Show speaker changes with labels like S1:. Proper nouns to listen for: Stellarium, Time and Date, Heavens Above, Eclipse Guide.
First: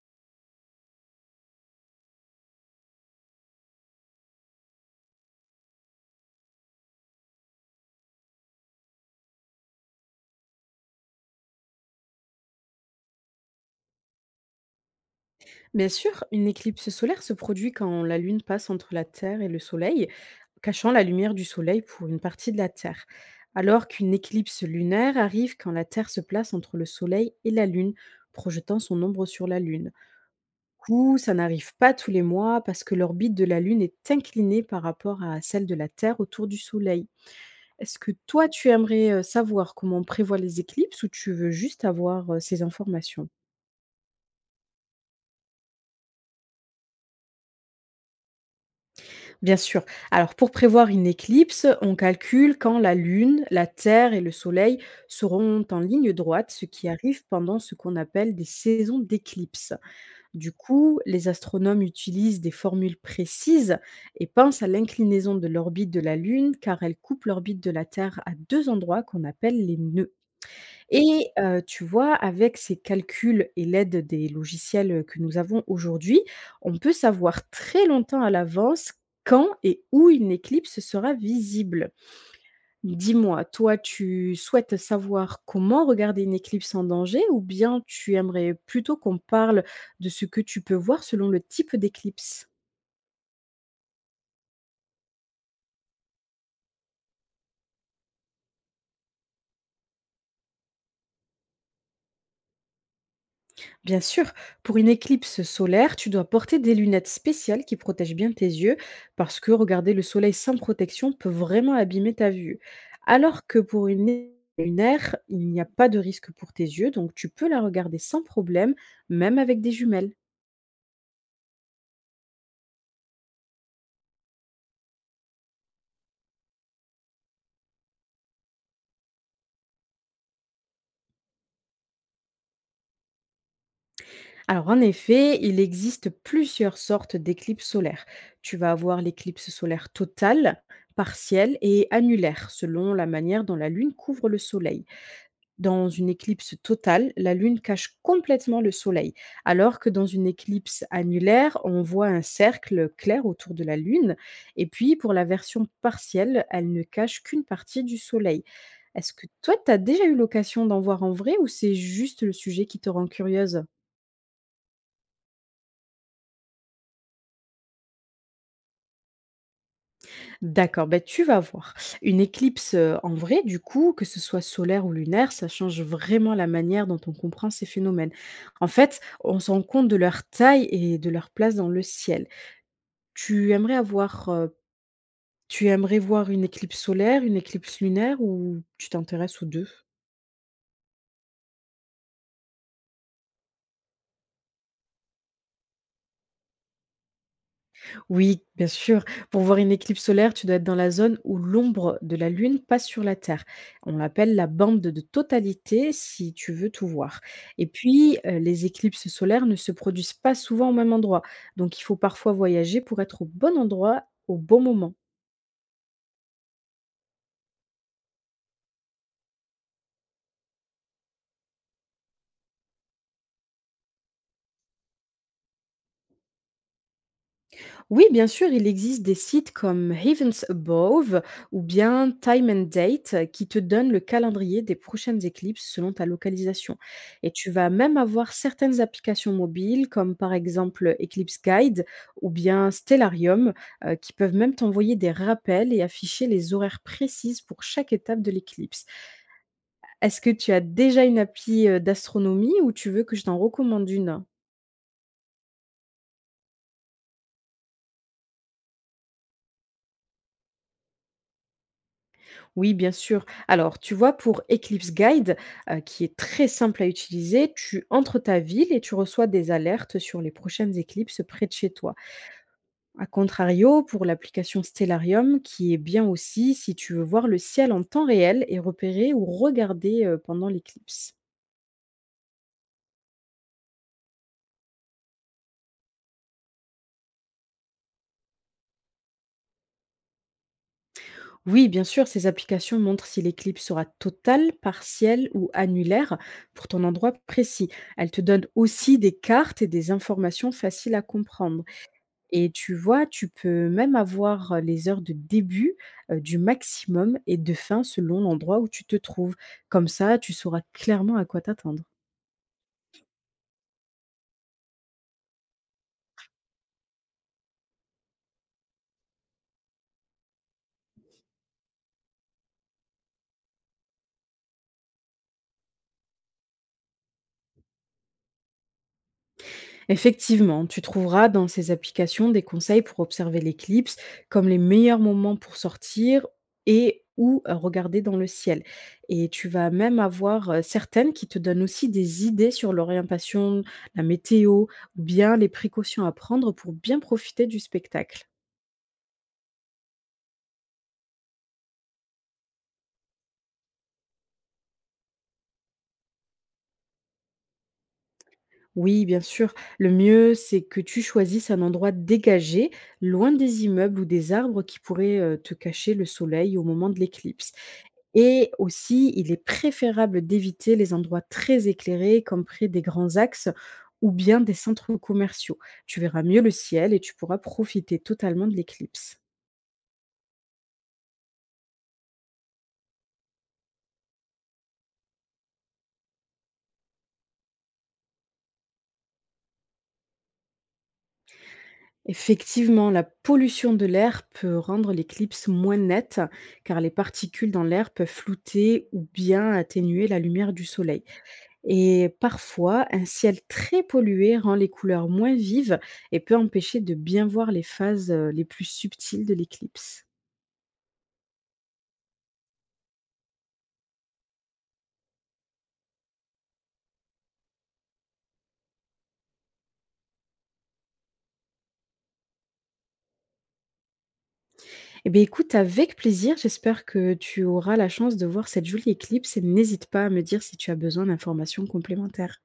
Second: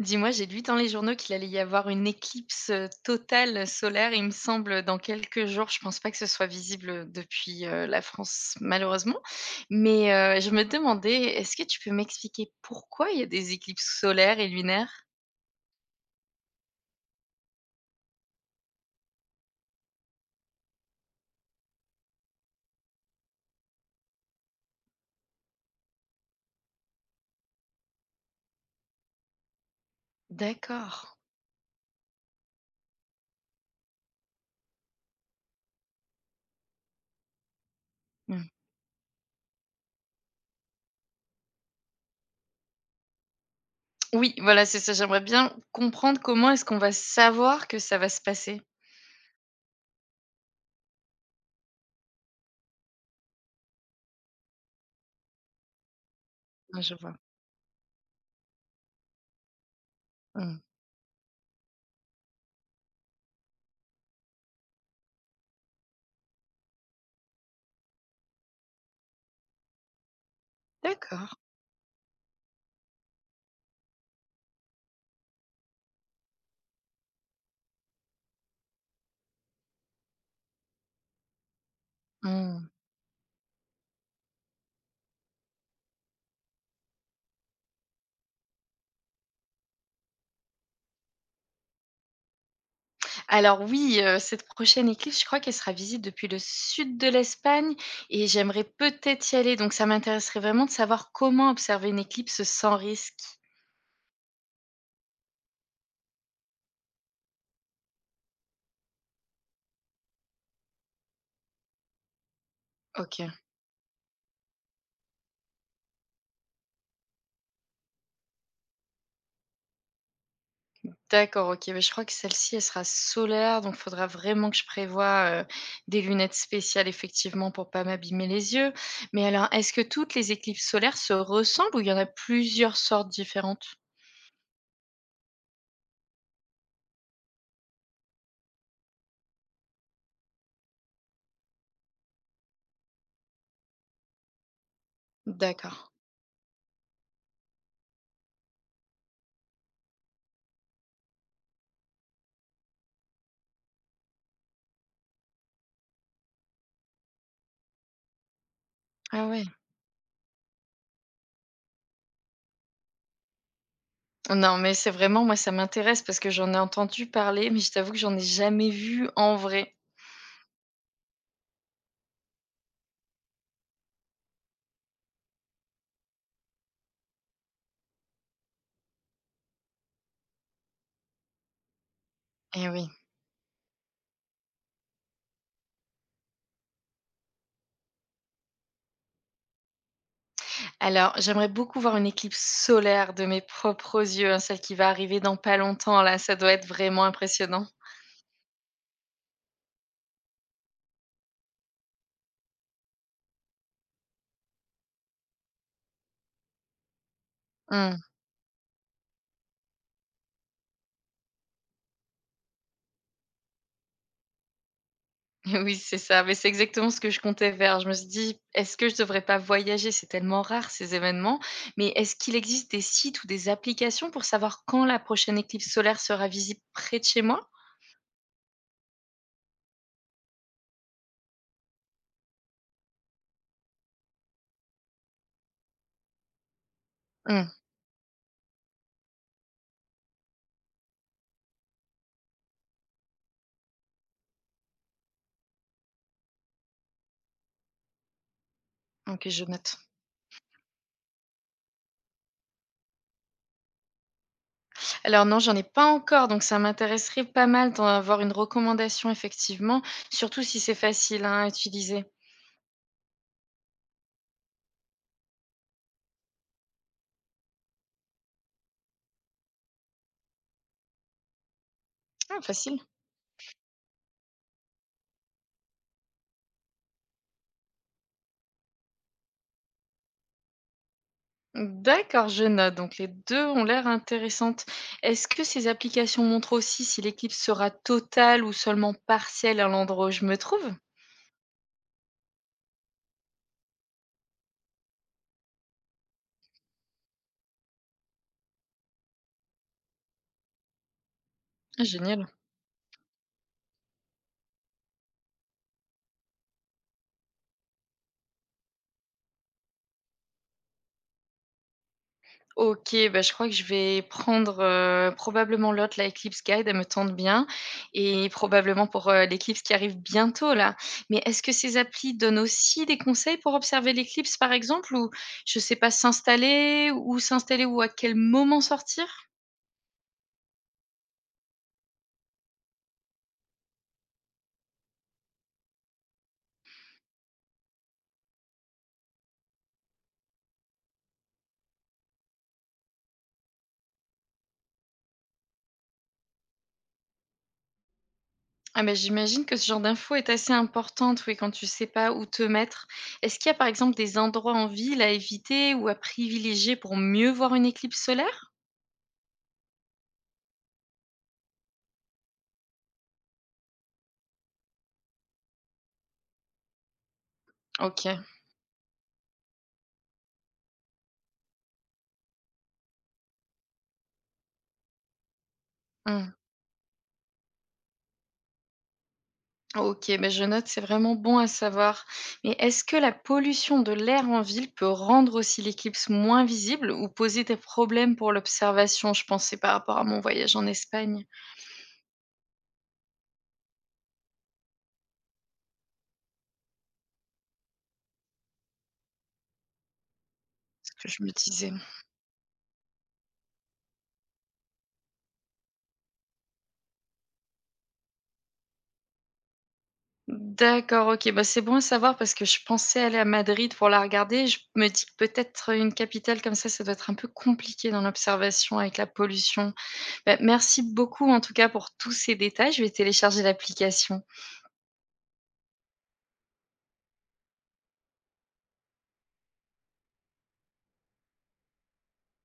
S1: Dis-moi, j'ai lu dans les journaux qu'il allait y avoir une éclipse totale solaire, il me semble, dans quelques jours. Je pense pas que ce soit visible depuis la France, malheureusement. Mais je me demandais, est-ce que tu peux m'expliquer pourquoi il y a des éclipses solaires et lunaires?
S2: Bien sûr, une éclipse solaire se produit quand la Lune passe entre la Terre et le Soleil, cachant la lumière du Soleil pour une partie de la Terre, alors qu'une éclipse lunaire arrive quand la Terre se place entre le Soleil et la Lune, projetant son ombre sur la Lune.
S1: D'accord.
S2: Ou ça n'arrive pas tous les mois parce que l'orbite de la Lune est inclinée par rapport à celle de la Terre autour du Soleil. Est-ce que
S1: Hmm.
S2: toi, tu aimerais savoir comment on prévoit les éclipses ou tu veux juste avoir ces informations?
S1: Oui, voilà, c'est ça. J'aimerais bien comprendre comment est-ce qu'on va savoir que ça va se passer.
S2: Bien sûr. Alors pour prévoir une éclipse, on calcule quand la Lune, la Terre et le Soleil seront en ligne droite, ce
S1: Ah,
S2: qui
S1: je vois.
S2: arrive pendant ce qu'on appelle des saisons d'éclipse. Du
S1: Hmm.
S2: coup, les astronomes utilisent des formules précises et pensent à l'inclinaison de l'orbite de la Lune car elle coupe l'orbite de la Terre à deux endroits qu'on appelle les nœuds.
S1: D'accord.
S2: Tu vois, avec ces calculs et l'aide des logiciels, que nous avons aujourd'hui, on peut savoir très longtemps à l'avance quand et où une éclipse sera visible. Dis-moi, toi, tu souhaites savoir comment regarder une éclipse en danger ou bien tu aimerais plutôt qu'on parle de ce que tu peux voir selon le type d'éclipse?
S1: Alors oui, cette prochaine éclipse, je crois qu'elle sera visible depuis le sud de l'Espagne et j'aimerais peut-être y aller, donc ça m'intéresserait vraiment de savoir comment observer une éclipse sans risque.
S2: Bien sûr, pour une éclipse solaire, tu dois porter des lunettes spéciales qui protègent bien tes yeux, parce que regarder le soleil sans protection peut vraiment abîmer ta vue.
S1: OK.
S2: Alors que pour une lunaire, il n'y a pas de risque pour tes yeux, donc tu peux la regarder sans problème, même avec des jumelles.
S1: D'accord, OK, mais je crois que celle-ci, elle sera solaire, donc il faudra vraiment que je prévoie, des lunettes spéciales effectivement pour pas m'abîmer les yeux. Mais alors, est-ce que toutes les éclipses solaires se ressemblent ou il y en a plusieurs sortes différentes?
S2: Alors en effet, il existe plusieurs sortes d'éclipses solaires. Tu vas avoir l'éclipse solaire totale, partielle et annulaire, selon la manière dont la Lune couvre le soleil.
S1: D'accord.
S2: Dans une éclipse totale, la Lune cache complètement le Soleil, alors que dans une éclipse annulaire, on voit un cercle clair autour de la Lune. Et puis, pour la version partielle, elle ne cache qu'une partie du Soleil. Est-ce que
S1: Ah ouais.
S2: toi, tu as déjà eu l'occasion d'en voir en vrai ou c'est juste le sujet qui te rend curieuse?
S1: Non, mais c'est vraiment moi, ça m'intéresse parce que j'en ai entendu parler, mais je t'avoue que j'en ai jamais vu en vrai.
S2: D'accord, ben, tu vas voir. Une éclipse, en vrai, du coup, que ce soit solaire ou lunaire, ça change vraiment la manière dont on comprend ces phénomènes. En fait, on se rend compte de leur taille et de leur place dans le ciel.
S1: Eh oui.
S2: Tu aimerais voir une éclipse solaire, une éclipse lunaire ou tu t'intéresses aux deux?
S1: Alors, j'aimerais beaucoup voir une éclipse solaire de mes propres yeux, hein, celle qui va arriver dans pas longtemps, là, ça doit être vraiment impressionnant.
S2: Oui, bien sûr. Pour voir une éclipse solaire, tu dois être dans la zone où l'ombre de la Lune passe sur la Terre. On l'appelle la bande de totalité si tu veux tout voir. Et
S1: Mmh.
S2: puis, les éclipses solaires ne se produisent pas souvent au même endroit. Donc, il faut parfois voyager pour être au bon endroit au bon moment.
S1: Oui, c'est ça, mais c'est exactement ce que je comptais faire. Je me suis dit, est-ce que je devrais pas voyager? C'est tellement rare ces événements, mais est-ce qu'il existe des sites ou des applications pour savoir quand la prochaine éclipse solaire sera visible près de chez moi?
S2: Oui, bien sûr, il existe des sites comme Heavens Above ou bien Time and Date qui te donnent le calendrier des prochaines éclipses selon ta localisation. Et tu
S1: Mmh.
S2: vas même avoir certaines applications mobiles comme par exemple Eclipse Guide ou bien Stellarium qui peuvent même t'envoyer des rappels et afficher les horaires précises pour chaque étape de l'éclipse.
S1: Ok, je note.
S2: Est-ce que tu as déjà une appli d'astronomie ou tu veux que je t'en recommande une?
S1: Alors non, j'en ai pas encore, donc ça m'intéresserait pas mal d'en avoir une recommandation effectivement, surtout si c'est facile hein, à utiliser.
S2: Oui, bien sûr. Alors, tu vois, pour Eclipse Guide, qui est très simple à utiliser, tu entres ta ville et tu reçois des alertes sur les prochaines éclipses près de chez toi.
S1: Ah, facile.
S2: A contrario, pour l'application Stellarium, qui est bien aussi si tu veux voir le ciel en temps réel et repérer ou regarder pendant l'éclipse.
S1: D'accord, je note. Donc les deux ont l'air intéressantes. Est-ce que ces applications montrent aussi si l'équipe sera totale ou seulement partielle à l'endroit où je me trouve?
S2: Oui, bien sûr, ces applications montrent si l'éclipse sera totale, partielle ou annulaire pour ton endroit précis. Elles te donnent aussi des cartes et des informations faciles à comprendre.
S1: Ah, génial.
S2: Et tu vois, tu peux même avoir, les heures de début, du maximum et de fin selon l'endroit où tu te trouves. Comme ça, tu sauras clairement à quoi t'attendre.
S1: OK, bah, je crois que je vais prendre, probablement l'autre, là, Eclipse Guide, elle me tente bien et probablement pour, l'éclipse qui arrive bientôt, là. Mais est-ce que ces applis donnent aussi des conseils pour observer l'éclipse, par exemple? Ou je sais pas, s'installer? Où s'installer? Ou à quel moment sortir?
S2: Effectivement, tu trouveras dans ces applications des conseils pour observer l'éclipse, comme les meilleurs moments pour sortir et ou regarder dans le ciel. Et tu vas même avoir, certaines qui te donnent aussi des idées sur l'orientation, la météo ou bien les précautions à prendre pour bien profiter du spectacle.
S1: Ah, ben j'imagine que ce genre d'info est assez importante, oui, quand tu sais pas où te mettre. Est-ce qu'il y a, par exemple, des endroits en ville à éviter ou à privilégier pour mieux voir une éclipse solaire?
S2: Oui, bien sûr. Le mieux, c'est que tu choisisses un endroit dégagé, loin des immeubles ou des arbres qui pourraient te cacher le soleil au moment de l'éclipse.
S1: OK.
S2: Et aussi, il est préférable d'éviter les endroits très éclairés, comme près des grands axes ou bien des centres commerciaux. Tu verras
S1: Mmh.
S2: mieux le ciel et tu pourras profiter totalement de l'éclipse.
S1: Ok, ben je note, c'est vraiment bon à savoir. Mais est-ce que la pollution de l'air en ville peut rendre aussi l'éclipse moins visible ou poser des problèmes pour l'observation? Je pensais par rapport à mon voyage en Espagne,
S2: Effectivement, la pollution de l'air peut rendre l'éclipse moins nette, car les particules dans l'air peuvent flouter ou bien atténuer la lumière du
S1: ce
S2: soleil.
S1: que je me disais.
S2: Et parfois, un ciel très pollué rend les couleurs moins vives et peut empêcher de bien voir les phases les plus subtiles de l'éclipse.
S1: D'accord, ok, bah c'est bon à savoir parce que je pensais aller à Madrid pour la regarder. Je me dis que peut-être une capitale comme ça doit être un peu compliqué dans l'observation avec la pollution. Ben, merci beaucoup en tout cas pour tous ces détails. Je vais télécharger l'application.
S2: Eh bien écoute, avec plaisir, j'espère que tu auras la chance de voir cette jolie éclipse et n'hésite pas à me dire si tu as besoin d'informations complémentaires.